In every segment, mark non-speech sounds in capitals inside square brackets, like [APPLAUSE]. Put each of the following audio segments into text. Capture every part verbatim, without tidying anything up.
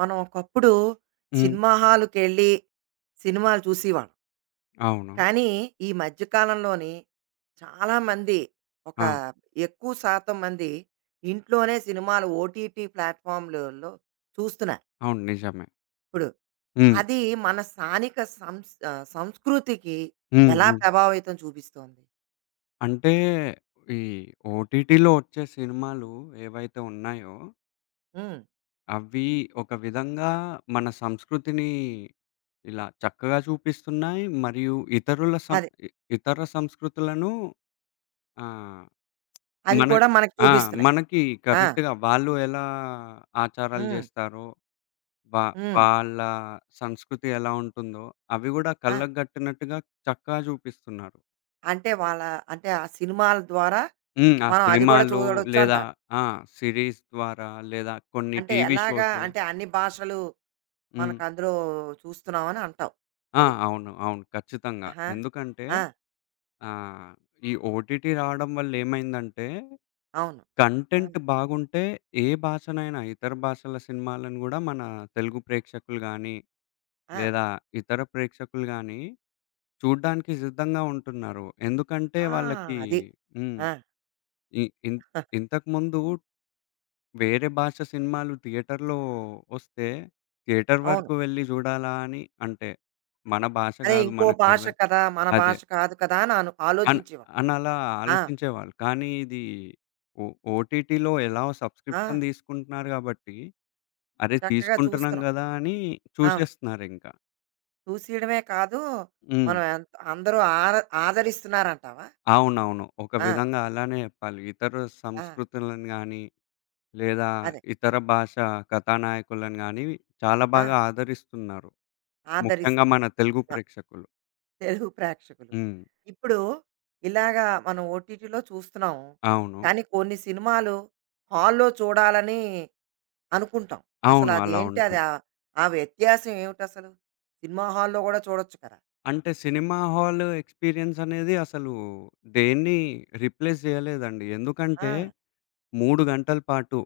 మనం ఒకప్పుడు హ్మ్. సినిమా హాల్‌కెళ్ళి సినిమాలు చూసేవాళ్ళం. అవును. కానీ, ఈ మధ్య కాలంలోని చాలామంది ఒక ఆ! ఎక్కువ శాతం మంది ఇంట్లోనే సినిమాలు ఓటీటీ ప్లాట్‌ఫామ్‌లలో చూస్తున్నారు అవును. నిజమే. ఇప్పుడు. హ్మ్. అది మన స్థానిక సంస్ ఆహ్, సంస్కృతికి హ్మ్. ఎలా హ్మ్. ప్రభావితం చూపిస్తోంది? అంటే ఈ ఓటీటీలో వచ్చే సినిమాలు ఏవైతే ఉన్నాయో, హ్మ్. అవి ఒక విధంగా మన సంస్కృతిని ఇలా చక్కగా చూపిస్తున్నాయి. మరియు ఇతరుల సం అది. ఇ ఇతర సంస్కృతులను ఆహ్, అది మన కూడా మనకు ఆ! చూపిస్తున్నాయి. మనకి ఆ! కరెక్ట్‌గా వాళ్ళు ఎలా ఆచారాలు హ్మ్. చేస్తారో, వా హ్మ్. వాళ్ళ సంస్కృతి ఎలా ఉంటుందో, అవి గూడా ఆ! కళ్ళకు గట్టినట్టుగా చక్కగా చూపిస్తున్నారు. అంటే వాళ్ళ అంటే ఆ సినిమాల ద్వారా హ్మ్. ఆ మనం అది కూడా సినిమాలు లేదా చూడొచ్చంటారు. ఆ! సిరీస్ ద్వారా లేదా కొన్ని అంటే టీవీ ఎలాగా షోస్. అంటే అన్ని భాషలు హ్మ్. మనకు అందులో చూస్తున్నామని అంటావు. ఆ! అది. అవును. అవును. ఖచ్చితంగా. ఆహా! ఎందుకంటే ఆ! ఆహ్, ఈ ఓటీటీ రావడం వల్ల ఏమైందంటే, అవును. ఆ! కంటెంట్ బాగుంటే ఏ భాషనైనా ఇతర భాషల సినిమాలను గూడా మన తెలుగు ప్రేక్షకులు గానీ, ఆ! లేదా ఇతర ప్రేక్షకులు గానీ చూడ్డానికి సిద్ధంగా ఉంటున్నారు. ఎందుకంటే ఆ! వాళ్ళకి అది. హ్మ్. ఆ! ఇ ఇన్ [LAUGHS] ఇంతకుముందు వేరే భాష సినిమాలు థియేటర్‌లో వస్తే, థియేటర్ అవును. వరకు వెళ్లి జూడాలా అని అంటే, మన భాష అదే గాదు ఇంకో భాష మనకర్థం కదా! మన అదే. భాష కాదు కదా! అని అను అన్ ఆలోచించేవారు. అనలా ఆ! ఆలోచించేవాళ్ళు. కానీ ఇది ఓ ఓటీటీలో ఎలాగో ఆ! సబ్స్క్రిప్షన్ తీసుకుంటున్నారు గాబట్టి, అరే! చక్కగా తీసుకుంటున్నాం చూస్తున్నాం. గదా! అని అవును. చూసేస్తున్నారింక. చూసియడమే కాదు, హ్మ్. మనం ఎంత అందరూ ఆర ఆదరిస్తున్నారంటావా? అవునవును. ఒక ఆ! విధంగా అలానే జెప్పాలి. ఇతర ఆ! సంస్కృతులను గానీ, లేదా అదే. ఇతర భాష కథానాయకులను గానీ చాలా ఆ! బాగా ఆదరిస్తున్నారు. ముఖ్యంగా ఆదరిస్తున్నారు. మన తెలుగు ప్రేక్షకులు. తెలుగు ప్రేక్షకులు. హ్మ్. ఇప్పుడు ఇలాగా మనం ఓటీటీలో చూస్తున్నాం. అవును. కానీ కొన్ని సినిమాలు హాల్‌లో చూడాలని అనుకుంటాం. అసలు అవును. అలా అదేంటి అది ఉంటాయి. ఆ ఆ వ్యత్యాసం ఏమిటసలు? సినిమా హాల్‌లో గూడా చూడొచ్చు కదా! అంటే సినిమా హాల్ ఎక్స్‌పీరియన్స్ అనేది అసలు దేన్ని రిప్లేస్ జేయలేదండి. ఆ! ఎందుకంటే మూడు గంటల పాటు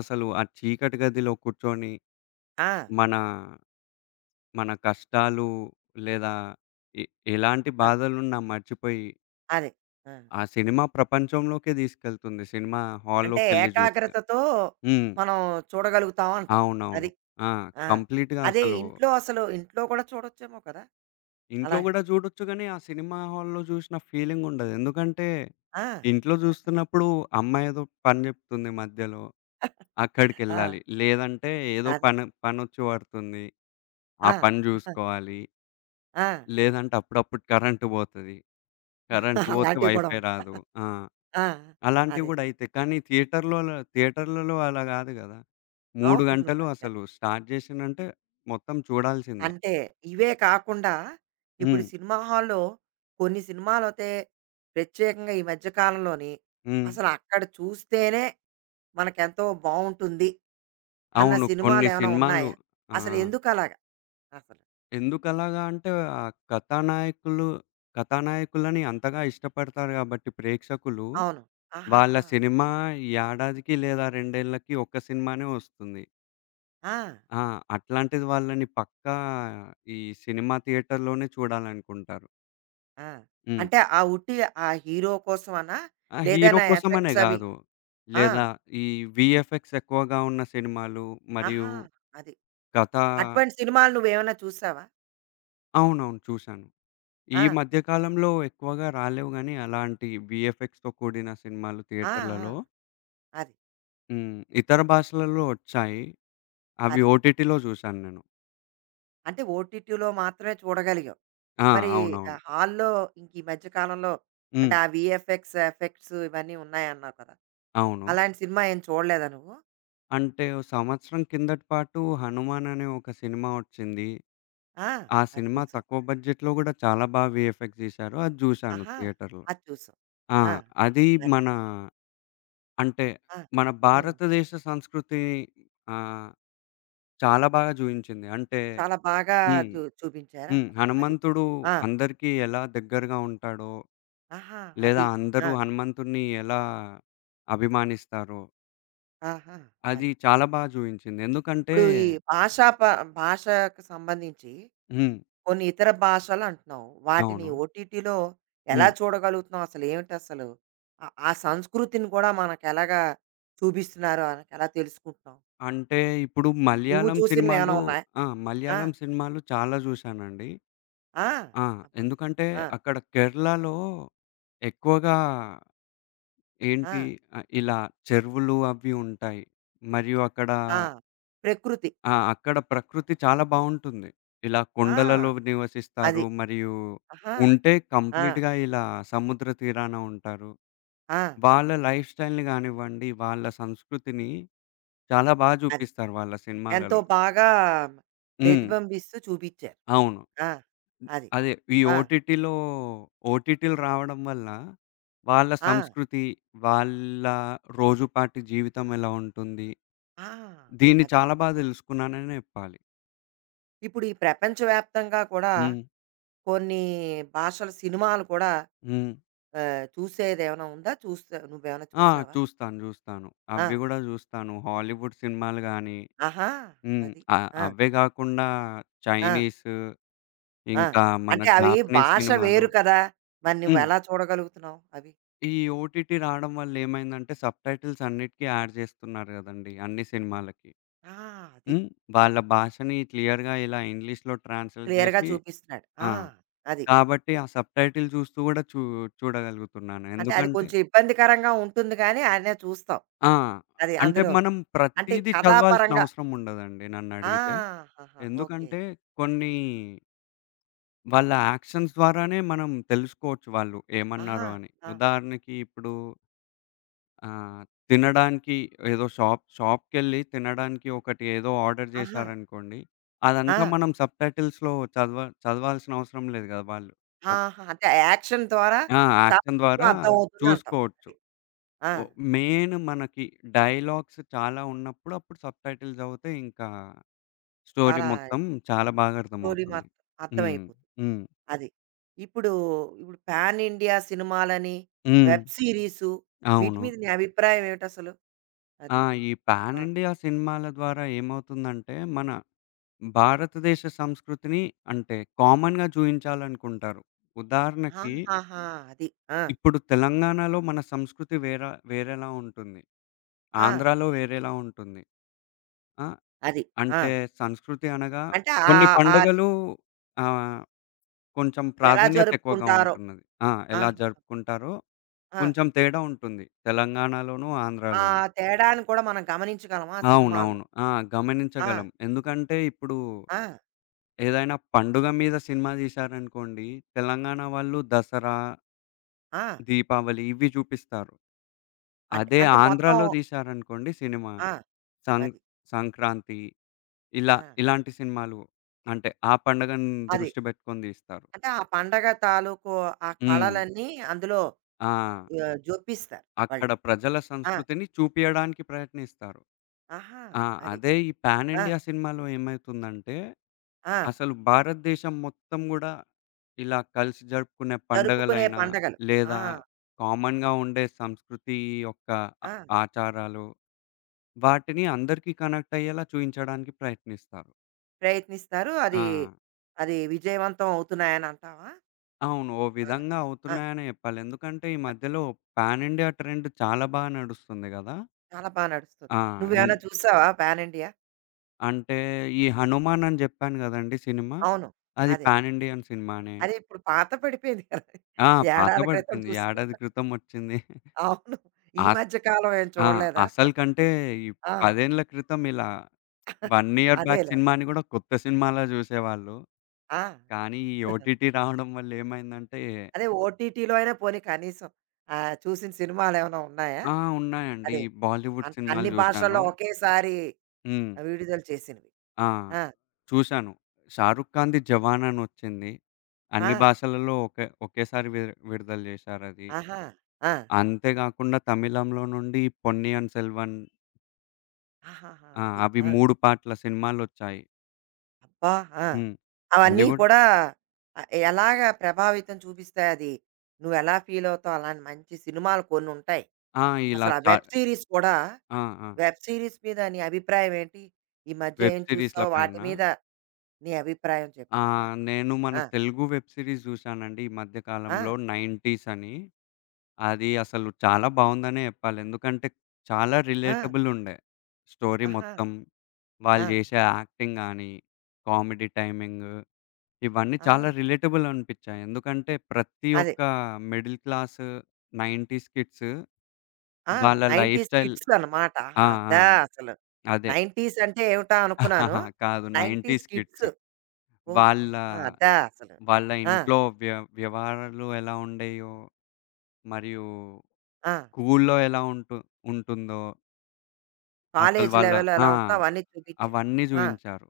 అసలు ఆ చీకటి గదిలో కూర్చొని ఆ! మన, మన కష్టాలు లేదా ఎ ఎలాంటి ఆ! బాధలున్నా మర్చిపోయి అదే. ఆ! ఆ సినిమా ప్రపంచంలోకే తీసుకెళ్తుంది, సినిమా అంటే హాల్‌లోకెళ్ళి జూస్తే. ఏకాగ్రతతో హ్మ్. మనం చూడగలుగుతాం అంటావు. అవునవును. అది. ఆ! ఆ! కంప్లీట్‌గా అదే అసలు ఇంట్లో అసలు ఇంట్లో కూడా చూడొచ్చేమో కదా! ఇంట్లో అలాగా. గూడా జూడొచ్చు గానీ, ఆ సినిమా హాల్‌లో జూసిన ఫీలింగుండదు. ఎందుకంటే, ఆ! ఇంట్లో జూస్తున్నప్పుడు అమ్మ ఏదో పని జెప్తుంది మధ్యలో, ఆ! అక్కడికెళ్ళాలి. లేదంటే ఏదో అదే. పని పనొచ్చి పడుతుంది, ఆ ఆ! పని జూసుకోవాలి. ఆ! లేదంటే అప్పుడప్పుడు కరెంటు బోతది. కరెంటు బోతే అలాంటివి కూడా వైఫై ఉంటాయి. రాదు. ఆ! ఆ! అలాంటివి అదే. గూడా అయితాయి. కానీ థియేటర్‌లోల థియేటర్లలో అలా గాదు గదా! మూడు అవును. గంటలు మరి కదా! అసలు స్టార్ట్ జేసిండంటే మొత్తం చూడాల్సిందే. అంటే ఇవే కాకుండా ఇప్పుడు హ్మ్. సినిమా హాల్‌లో కొన్ని సినిమాలైతే ప్రత్యేకంగా ఈ మధ్య కాలంలోని హ్మ్. అసలు అక్కడ చూస్తేనే మనకెంతో బావుంటుంది అన్న అవును. కొన్ని సినిమాలేమైనా సినిమాలు ఉన్నాయా? ఆ! అసలు ఎందుకలాగా అసలు? ఎందుకలాగా అంటే, ఆ కథానాయకులు కథానాయకులని అంతగా ఇష్టపడతారు గాబట్టి ప్రేక్షకులు, అవును. వాళ్ళ ఆహాహా! అది. సినిమా ఈ ఏడాదికి లేదా రెండు ఏళ్ళకి ఒక్క సినిమానే వస్తుంది. ఆ! ఆ! అట్లాంటిది వాళ్ళని పక్కా ఈ సినిమా థియేటర్‌లోనే చూడాలనుకుంటారు. ఆ! హ్మ్. అంటే ఆ ఉట్టి ఆ హీరో కోసమనా? ఆ హీరో లేదన్నా కోసమనే ఎఫెక్ట్స్ అవి గాదు. ఆ! లేదా ఈ వీఎఫ్ఎక్స్ ఎక్కువగా ఉన్న సినిమాలు మరియు ఆహా! అది. కథ. అటువంటి సినిమాలు నువ్వేమైనా చూసావా? అవునవును. చూశాను. ఈ ఆ! మధ్య కాలంలో ఎక్కువగా రాలేవు గానీ, అలాంటి వీఎఫ్ఎక్స్‌తో కూడిన సినిమాలు ఆ! ఆ! థియేటర్లలో. అది. హ్మ్. ఇతర భాషలలో వచ్చాయి. అవి అదే. ఓటీటీలో చూశాను నేను. అంటే ఓటీటీలో మాత్రమే చూడగలిగాం. ఆ! మరి అవునవును. ఆహ్, హాల్లో ఇంక ఈ మధ్య కాలంలో హ్మ్. అంటే ఆ వీఎఫ్ఎక్స్ ఎఫెక్ట్స్ ఇవన్నీ ఉన్నాయన్నావు కదా! అవును. అలాంటి సినిమా ఏం చూడలేదా నువ్వు? అంటే ఓ సంవత్సరం కిందటి పాటు 'హనుమాన్' అనే ఒక సినిమా వచ్చింది. ఆ! ఆ అది సినిమా చూసావు. తక్కువ బడ్జెట్‌లో గూడా చాలా బా వీఎఫ్ఎక్స్ తీశారు. అది చూశాను ఆహా! థియేటర్‌లో. అది చూసావు. ఆ! ఆ! అది అది. మన అంటే ఆ! మన హ్మ్. భారతదేశ సంస్కృతిని ఆహ్, చాలా బాగా చూయించింది. అంటే చాలా బాగా హ్మ్. చూ హ్మ్. చూపించారంటావు. అది. హనుమంతుడు ఆ! అందరికీ ఎలా దగ్గరగా ఉంటాడో, ఆహా! లేదా అది. అందరూ ఆ! హనుమంతుడిని ఎలా అభిమానిస్తారో, ఆహా! అది అది. చాలా బాగా చూయించింది. ఎందుకంటే ఇప్పుడు ఈ భాషా ప భాషకు సంబంధించి హ్మ్. కొన్ని ఇతర భాషలంటున్నావు. వాటిని అవును. ఓటీటీలో ఎలా హ్మ్. చూడగలుగుతున్నాం? అసలు ఏమిటసలు? ఆ ఆ సంస్కృతిని కూడా మనకెలాగా చూపిస్తున్నారో మనకెలా తెలుసుకుంటున్నాం? అంటే ఇప్పుడు నువ్వు మలయాళం చూసినవేమైనా సినిమాలు. ఉన్నాయా? ఆ! ఆ! మలయాళం సినిమాలు చాలా చూశానండి. ఆ! ఆ! అబ్బా! ఎందుకంటే ఆ! అక్కడ కేరళలో ఎక్కువగా ఆ! ఏంటి ఆహ్, ఇలా చెరువులు అవి ఉంటాయి. మరియు అక్కడ ఆ! ప్రకృతి. ఆ! అక్కడ ప్రకృతి చాలా బావుంటుంది. ఇలా ఆ! కొండలలో నివసిస్తారు. అది. మరియు ఆహా! ఉంటే ఆ! కంప్లీట్‌గా ఇలా సముద్ర తీరాన ఉంటారు. ఆ! వాళ్ళ లైఫ్ స్టైల్‌ని గానివ్వండి, వాళ్ళ సంస్కృతిని చాలా బా అది. జూపిస్తారు వాళ్ళ ఎంతో సినిమాలలో. బాగా హ్మ్. ప్రతిబింబిస్తూ చూపిచ్చారు. అవును. ఆ! అది. అదే ఈ ఆ! ఓటీటీలో ఓటీటీలు రావడం వల్ల వాళ్ళ ఆ! సంస్కృతి, వాళ్ళ రోజుపాటి జీవితం ఎలా ఉంటుంది? ఆ! దీన్ని అది. చాలా బా దెలుసుకున్నాననే జెప్పాలి. ఇప్పుడు ఈ ప్రపంచవ్యాప్తంగా కూడా హ్మ్. కొన్ని భాషల సినిమాలు కూడా హ్మ్. ఆహ్, చూసేదేమైనా ఉందా? చూస్తా నువ్వేమైనా ఆ! చూసావా? చూస్తాను. జూస్తాను. ఆ! అవి గూడా జూస్తాను. హాలీవుడ్ సినిమాలు గానీ ఆహా! హ్మ్. అది. అ ఆ! అవే గాకుండా ఆ! చైనీస్, ఆ! ఇంకా మన అంటే అవి జాపనీస్ భాష సినిమాలు. వేరు కదా! మరి హ్మ్. నువ్వెలా చూడగలుగుతున్నావు అవి? ఈ ఓటీటీ రావడం వల్ల ఏమైందంటే సబ్‌టైటిల్స్ అన్నిటికి యాడ్ జేస్తున్నారు గదండీ! అన్ని సినిమాలకి. ఆ! అది. హ్మ్. ఆ! వాళ్ళ భాషని క్లియర్‌గా ఇలా ఇంగ్లీష్‌లో ట్రాన్స్‌లేట్ క్లియర్‌గా జేసి చూపిస్తున్నాడు. ఆ! ఆ! అది. కాబట్టి ఆ సబ్‌టైటిల్ చూస్తూ గూడా చూ చూడగలుగుతున్నాను. అంటే అది ఎందుకంటే కొంచెం ఇబ్బందికరంగా ఉంటుంది గానీ, అయినా చూస్తావు. ఆ! అది అంటే అందులో. మనం అంటే ప్రతీదీ చదవాల్సిన కథాపరంగా అవసరం ఉండదండి ఆ! నన్నడిగితే. ఆహాహా! ఓకే. ఎందుకంటే కొన్ని వాళ్ళ యాక్షన్స్ ద్వారానే మనం తెలుసుకోవచ్చు వాళ్ళు ఆహా! ఏమన్నారో అని. ఆ! ఉదాహరణకి ఇప్పుడు ఆహ్, తినడానికి ఏదో షాప్ షాప్‌కెళ్ళి తినడానికి ఒకటి ఏదో ఆర్డర్ ఆహా! చేశారనుకోండి. అదంతా ఆ! మనం సబ్‌టైటిల్స్‌లో చదవ చదవాల్సిన అవసరం లేదు కదా! వాళ్ళు. ఒక్ ఆహా! అంటే యాక్షన్ ద్వారా ఆ! చాలా యాక్షన్ మటుకు ద్వారా అర్థమవుతుందంటావు. చూసుకోవచ్చు. అది. ఆ! ఒ మెయిన్ మనకి డైలాగ్స్ చాలా ఉన్నప్పుడు అప్పుడు సబ్‌టైటిల్స్ చదివితే ఇంకా స్టోరీ చాలా మొత్తం చాలా బాగా స్టోరీ అర్థమవుతుంది. మాత్రం హ్మ్. అర్థమైపోతుంది. హ్మ్. అది. ఇప్పుడు, ఇప్పుడు పాన్ ఇండియా సినిమాలని, హ్మ్. వెబ్ సీరీసు వీటి అవును. మీద నీ అభిప్రాయం ఏమిటసలు? ఆ! అది. ఈ పాన్ ఆ! ఇండియా సినిమాల ద్వారా ఏమవుతుందంటే, మన భారతదేశ సంస్కృతిని అంటే కామన్‌గా చూయించాలనుకుంటారు. ఉదాహరణకి ఆహాహా! అది. ఆ! ఇప్పుడు తెలంగాణలో మన సంస్కృతి వేర వేరేలా ఉంటుంది. ఆ! ఆంధ్రాలో వేరేలా ఉంటుంది. ఆ! అది. ఆ! అంటే సంస్కృతి అనగా అంటే కొన్ని ఆహ్, ఆహ్, పండుగలు ఆహ్, కొంచెం ఎలా ప్రాధాన్యత ఎక్కువగా జరుపుకుంటారో. ఉంటున్నది. ఆ! ఎలా ఆహా! జరుపుకుంటారో ఆ! కొంచెం తేడా ఉంటుంది. తెలంగాణలోను, ఆ ఆంధ్రాలోను. తేడాను కూడా మనం గమనించగలమా ఆ సినిమాల్లో? అవునవును. ఆ! ఆ! గమనించగలం. ఎందుకంటే, ఇప్పుడు ఆ! ఏదైనా పండుగ మీద సినిమా తీశారనుకోండి, తెలంగాణ వాళ్ళు దసరా, ఆ! దీపావళి ఇవి చూపిస్తారు. అంటే, అదే అంటే మొత్తం ఆంధ్రాలో తీశారనుకోండి సినిమా, ఆ! సం అది. సంక్రాంతి ఇలా ఆ! ఇలాంటి సినిమాలు అంటే, ఆ పండుగను అది. దృష్టి పెట్టుకొని తీస్తారు. అంటే ఆ పండగ తాలూకు ఆ హ్మ్. కళలన్నీ అందులో ఆ! ఆహ్, జొప్పిస్తారు అక్కడ వాళ్ళు. ప్రజల ఆ! సంస్కృతిని చూపియడానికి ప్రయత్నిస్తారు. ఆహా! ఆ! అది. అదే ఈ పాన్ ఆ! ఇండియా సినిమాలో ఏమైతుందంటే ఆ! అసలు భారతదేశం మొత్తం గూడా ఇలా కలిసి జరుపుకునే జరుపుకునే పండగలైనా, పండగలు. ఆ! లేదా కామన్‌గా ఉండే సంస్కృతి యొక్క ఆ ఆ! ఆచారాలు, వాటిని అందరికీ కనెక్ట్ అయ్యేలా చూయించడానికి ప్రయత్నిస్తారు. ప్రయత్నిస్తారు. ఆ! అది, అది విజయవంతం అవుతున్నాయని అంటావా? అవును. ఓ బాగా. విధంగా ఆ! అవుతున్నాయనే జెప్పాలి. ఎందుకంటే ఈ మధ్యలో పాన్ ఇండియా ట్రెండ్ చాలా బా నడుస్తుంది గదా! చాలా బా నడుస్తుంది. ఆ! ఇన్ నువ్వేమైనా చూసావా పాన్ ఇండియా? అంటే ఈ 'హనుమాన్' అని జెప్పాను గదండీ సినిమా. అవును. అది అదే. పాన్ ఇండియన్ సినిమానే. అదే ఇప్పుడు పాత పడిపోయింది కదా! ఆ పాత ఏడాది క్రితం బడిపోయింది. ఏడాది చూసాను. క్రితం ఒచ్చింది. అవును. ఈ ఆ మధ్య కాలం ఏం ఆ! చూడలేదా? అసలుకంటే ఈ ఆ! పది ఏళ్ల క్రితం ఇలా ఒక ఇయర్ బ్యాక్ అదేలే. అదే. సినిమాని గూడా కొత్త సినిమాలా జూసేవాళ్ళు. ఆ! కానీ ఈ ఓటీటీ రావడం వల్ల ఏమైందంటే అదే ఓటీటీలో అయినా పోనీ కనీసం ఆహ్, చూసిన సినిమాలేమైనా ఉన్నాయా? ఆ! ఉన్నాయండి. అదే. ఈ బాలీవుడ్ అన్ సినిమాలు అన్ని భాషల్లో జూశాను. ఒకేసారి హ్మ్. విడుదల చేసినవి. ఆ! ఆ! చూశాను. 'షారుఖ్ ఖాన్‌ది 'జవాన్' అనొచ్చింది. ఆ! అన్ని భాషలలో ఒకే ఒకేసారి వి విడుదల జేశారది. ఆహా! ఆ! అంతే గాకుండా తమిళంలో నుండి 'పొన్నియిన్ సెల్వన్'. ఆహాహా! ఆ! అది. అవి ఆ! మూడు పాటల సినిమాలొచ్చాయి. అబ్బా! ఆ! హ్మ్. అది అవన్నీ గూడా కూడా ఆహ్, ఎలాగా ప్రభావితం చూపిస్తాయి అది? నువ్వెలా ఫీలవుతావు? అలాంటి మంచి సినిమాలు కొన్నుంటాయి. ఆ! ఇలా అసలు ఆ చా వెబ్ సీరీస్ కూడా ఆ! ఆ! వెబ్ సీరీస్ మీద నీ అభిప్రాయం ఏంటి? ఈ మధ్య వెబ్ ఏం సీరీస్‌ల చూసావు? వాటి పైనా? మీద నీ అభిప్రాయం ఆ! చెప్తావా? నేను మన ఆ! తెలుగు వెబ్ సీరీస్ జూశానండి ఈ మధ్య ఆ! కాలంలో 'నైన్‌టీస్' అని. అది అసలు చాలా బావుందనే జెప్పాలి. ఎందుకంటే చాలా ఆ! రిలేటబుల్ ఉండే. స్టోరీ ఆహా! మొత్తం, ఆ! వాళ్ళు జేసే యాక్టింగ్ గాని, కామెడీ టైమింగ్ ఇవన్నీ ఆ! చాలా రిలేటబుల్ అనిపిచ్చాయి. ఎందుకంటే ప్రతి అది. ఒక్క మిడిల్ క్లాస్ 90స్ కిడ్స్ ఆ! వాళ్ళ లైఫ్ తొంభైస్ స్టైల్. కిడ్స్ అన్నమాట. ఆహా! ఆ! ఆ! అదా అసలు. అదే. తొంభైస్ అంటే ఏమిటా అనుకున్నాను. [LAUGHS] కాదు తొంభైస్ 90స్ కిడ్స్. కిడ్స్. ఓకే. వాళ్ళ ఆహా! అదా అసలు. వాళ్ళ ఆ! ఇంట్లో వ్య వ్యవహారాలు ఎలా ఉండేయో, మరియు ఆ! స్కూల్లో ఎలా ఉంటు ఉంటుందో, అసలు కాలేజ్ వాళ్ళ లెవెల్ ఎలా ఆ! ఉంటుందో అవన్నీ చూపించారు. అవన్నీ ఆ! జూయించారు.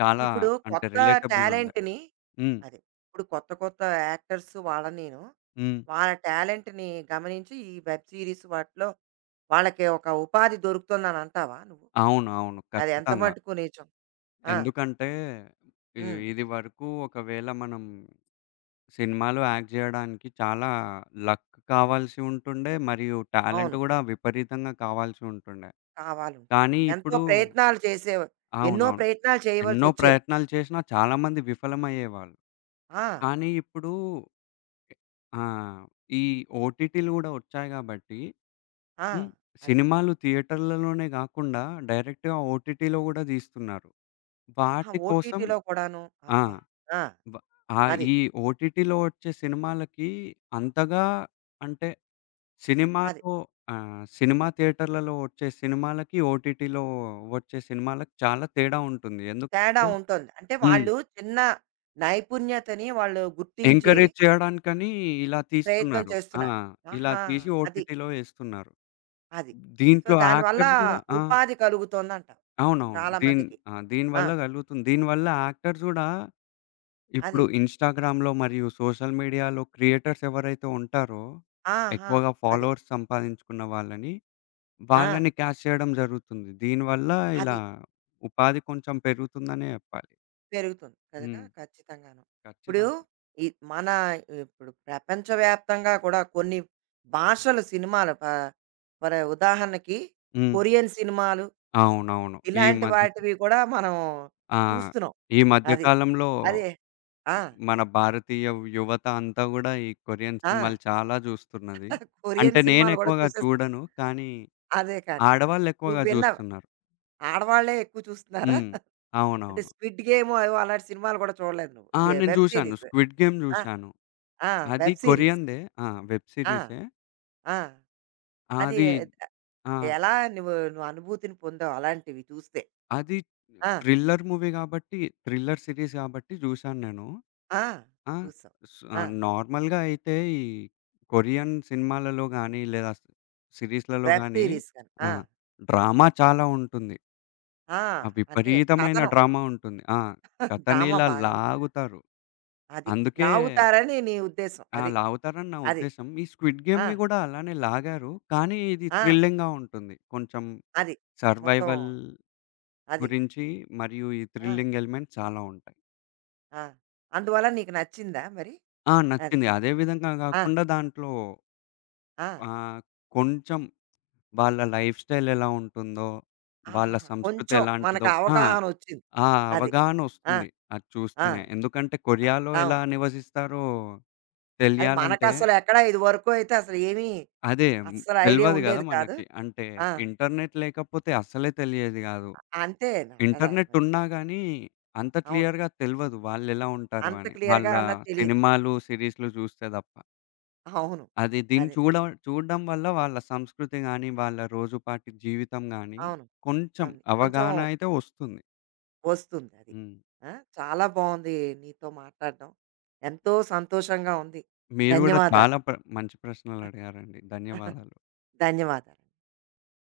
చాలా ఇప్పుడు అంటే కొత్త రిలేటబుల్ ఉండే. టాలెంట్‌ని హ్మ్. అది. ఇప్పుడు కొత్త కొత్త యాక్టర్స్ వాళ్ళనీను, హ్మ్. వాళ్ళ టాలెంట్‌ని గమనించి ఈ వెబ్ సీరీస్ వాటిలో వాళ్ళకి ఒక ఉపాధి దొరుకుతుందని అంటావా నువ్వు? అవును. అవును. అది ఎంత ఖచ్చితంగా. మటుకు నిజం? ఆ! ఎందుకంటే, ఇ హ్మ్. ఇది వరకు ఒకవేళ మనం సినిమాలో యాక్ట్ జేయడానికి చాలా లక్ కావాల్సి ఉంటుండే, మరియు టాలెంట్ అవును. గూడా విపరీతంగా కావాల్సి ఉంటుండే. కావాలి ఉంచాడు. కానీ ఎంతో ఇప్పుడు ప్రయత్నాలు చేసే ఎన్నో అవునవును. ప్రయత్నాలు చేయవలసి ఎన్నో వచ్చేది. ప్రయత్నాలు చేసినా చాలామంది విఫలమయ్యేవాళ్ళు. ఆ! కానీ ఇప్పుడు ఆహ్, ఈ ఓటీటీలు గూడా వచ్చాయి గాబట్టి ఆ! హ్మ్. అది. సినిమాలు థియేటర్లలోనే గాకుండా డైరెక్ట్‌గా ఓటీటీలో గూడా దీస్తున్నారు. ఆ! వాటి కోసం ఓటీటీలో కూడాను. ఆ! అబ్బా! ఆ! వ ఆ అది. ఈ ఓటీటీలో వచ్చే సినిమాలకి అంతగా అంటే అది. సినిమాలో ఆహ్, సినిమా థియేటర్లలో వచ్చే సినిమాలకి, ఓటీటీలో వచ్చే సినిమాలకి చాలా తేడా ఉంటుంది. తేడా ఎందుకంటే ఉంటుంది. అంటే హ్మ్. వాళ్ళు చిన్న నైపుణ్యతని వాళ్ళు గుర్తించి ఎంకరేజ్ చేయడానికని ఇలా ప్రయత్నం తీస్తున్నారు. ఆ! చేస్తున్నారు. ఇలా ఆహా! తీసి అది. ఓటీటీలో ఏస్తున్నారు. అది. సో, దీంట్లో దానివల్ల యాక్టర్స్ గూడా ఆ! ఉపాధి కలుగుతోందంటావు. అవునవును. చాలా దీన్ మందికి. ఆ! ఆ! దీనివల్ల గలుగుతుంది. దీనివల్ల యాక్టర్స్ గూడా ఇప్పుడు అది. ఇన్‌స్టాగ్రామ్‌లో మరియు సోషల్ మీడియాలో క్రియేటర్స్ ఎవరైతే ఉంటారో, ఆహా! ఎక్కువగా అది. ఫాలోవర్స్ సంపాదించుకున్న వాళ్ళని, ఆ! వాళ్ళని క్యాచ్ చేయడం జరుగుతుంది. దీనివల్ల ఇలా అది. ఉపాధి కొంచెం పెరుగుతుందనే జెప్పాలి. పెరుగుతుంది కదా హ్మ్. ఖచ్చితంగాను. ఇప్పుడు ఖచ్చితంగా. ఈ మన ఇప్పుడు ప్రపంచవ్యాప్తంగా కూడా కొన్ని భాషలు సినిమాలు ప ఫర్ ఉదాహరణకి హ్మ్. కొరియన్ సినిమాలు అవునవును. ఈ ఇలాంటి మధ్య వాటివి కూడా మనం ఆ! చూస్తున్నాం. ఈ మధ్య అది. కాలంలో అదే. ఆ! మన భారతీయ యువత అంతా గూడా ఈ కొరియన్ ఆ! సినిమాలు చాలా జూస్తున్నది. కొరియన్ అంటే సినిమాలు కూడా నేనెక్కువగా చూసేస్తున్నాం. చూడను. కానీ అదే కానీ. నువ్వు ఆడవాళ్ళెక్కువగా విన్నావు. జూస్తున్నారు. ఆడవాళ్ళే ఎక్కువ చూస్తున్నారా? హ్మ్. అంటే అవునవును. 'స్క్విడ్ గేమ్' ఏవో అలాంటి సినిమాలు కూడా చూడలేదు నువ్వు. ఆ! వె నేను వెబ్ జూశాను. సీరీస్. 'స్క్విడ్ గేమ్' ఆ! జూశాను. ఆ! అది వెబ్ సీరీస్. కొరియన్‌దే. ఆ! వెబ్ ఆ! సీరీసే. ఆ! అది అది ఎ- ఆ! ఎలా నువ్వు నువ్వు అనుభూతిని పొందావు అలాంటివి చూస్తే? అది ఆ! థ్రిల్లర్ మూవీ గాబట్టి థ్రిల్లర్ సీరీస్ గాబట్టి జూశాను నేను. ఆ! ఆ! చూసావు. స్ ఆ! ఆహ్, నార్మల్‌గా అయితే ఈ కొరియన్ సినిమాలలో గానీ, లేదా స్ సిరీస్‌లలో వెబ్ గానీ సీరీస్ గాని. ఆ! ఆ! డ్రామా చాలా ఉంటుంది. ఆ! ఆ అంటే విపరీతమైన కథనం డ్రామా ఉంటుంది. ఆ! కథని డ్రామా ఇలా బాగా ఉంటది. లాగుతారు. అది. అందుకే లాగుతారని నీ ఉద్దేశ్యం. ఆ! అది. లాగుతారని నా అది. ఉద్దేశ్యం. ఈ 'స్క్విడ్ ఆ! గేమ్‌ని' గూడా అలానే లాగారు. కానీ ఇది ఆ! థ్రిల్లింగ్‌గా ఉంటుంది. కొంచెం అది. మొత్తం సర్వైవల్ అది. గురించి మరియు ఈ ఆ! థ్రిల్లింగ్ ఎలిమెంట్స్ చాలా ఉంటాయి. ఆ! అందువల్ల నీకు నచ్చిందా మరి? ఆ! అది. నచ్చింది. అదే విధంగా ఆ! గాకుండా దాంట్లో ఆ! ఆహ్, కొంచెం వాళ్ళ లైఫ్ స్టైల్ ఎలా ఉంటుందో, వాళ్ళ ఆహాహా! సంస్కృతి కొంచెం ఎలాంటిదో మనకు ఆ! అవగాహనొచ్చింది. ఆ అది. ఆ! అవగాహనొస్తుంది అది ఆ! చూస్తేనే. ఎందుకంటే కొరియాలో ఎలా అవును. నివసిస్తారో అది తెలియాలంటే మనకసలు ఎక్కడ ఇదివరకు అయితే అసలు ఏమీ అదే హ్మ్. అస్సలు ఐడియా తెలవదు గదా! ఉండేది కాదు. మనకి. అంటే ఆ! ఇంటర్నెట్ లేకపోతే అస్సలే తెలియేది గాదు. అంతే నా కదా! ఇంటర్నెట్ మరి. ఉన్నా గానీ అంత అవును. క్లియర్‌గా తెలవదు వాళ్ళెలా ఉంటారు అంత అని. వాళ్ళ క్లియర్‌గా అన్నది తెలీదు. సినిమాలు, సీరీస్‌లు చూస్తే తప్ప. అవును. అది దీన్ని అదే. చూడ చూడడం వల్ల వాళ్ళ సంస్కృతి గాని, వాళ్ళ రోజుపాటి జీవితం గాని, అవును. కొంచెం అవును. కొంచెం అవగాహన అయితే వస్తుంది. వస్తుంది అది. హ్మ్. ఆ! చాలా బావుంది నీతో మాట్లాడడం. ఎంతో సంతోషంగా ఉంది. మీరు గూడా ధన్యవాదాలు. చాలా ప్ర మంచి ప్రశ్నలడిగారండి. [LAUGHS] ధన్యవాదాలు. ధన్యవాదాలు.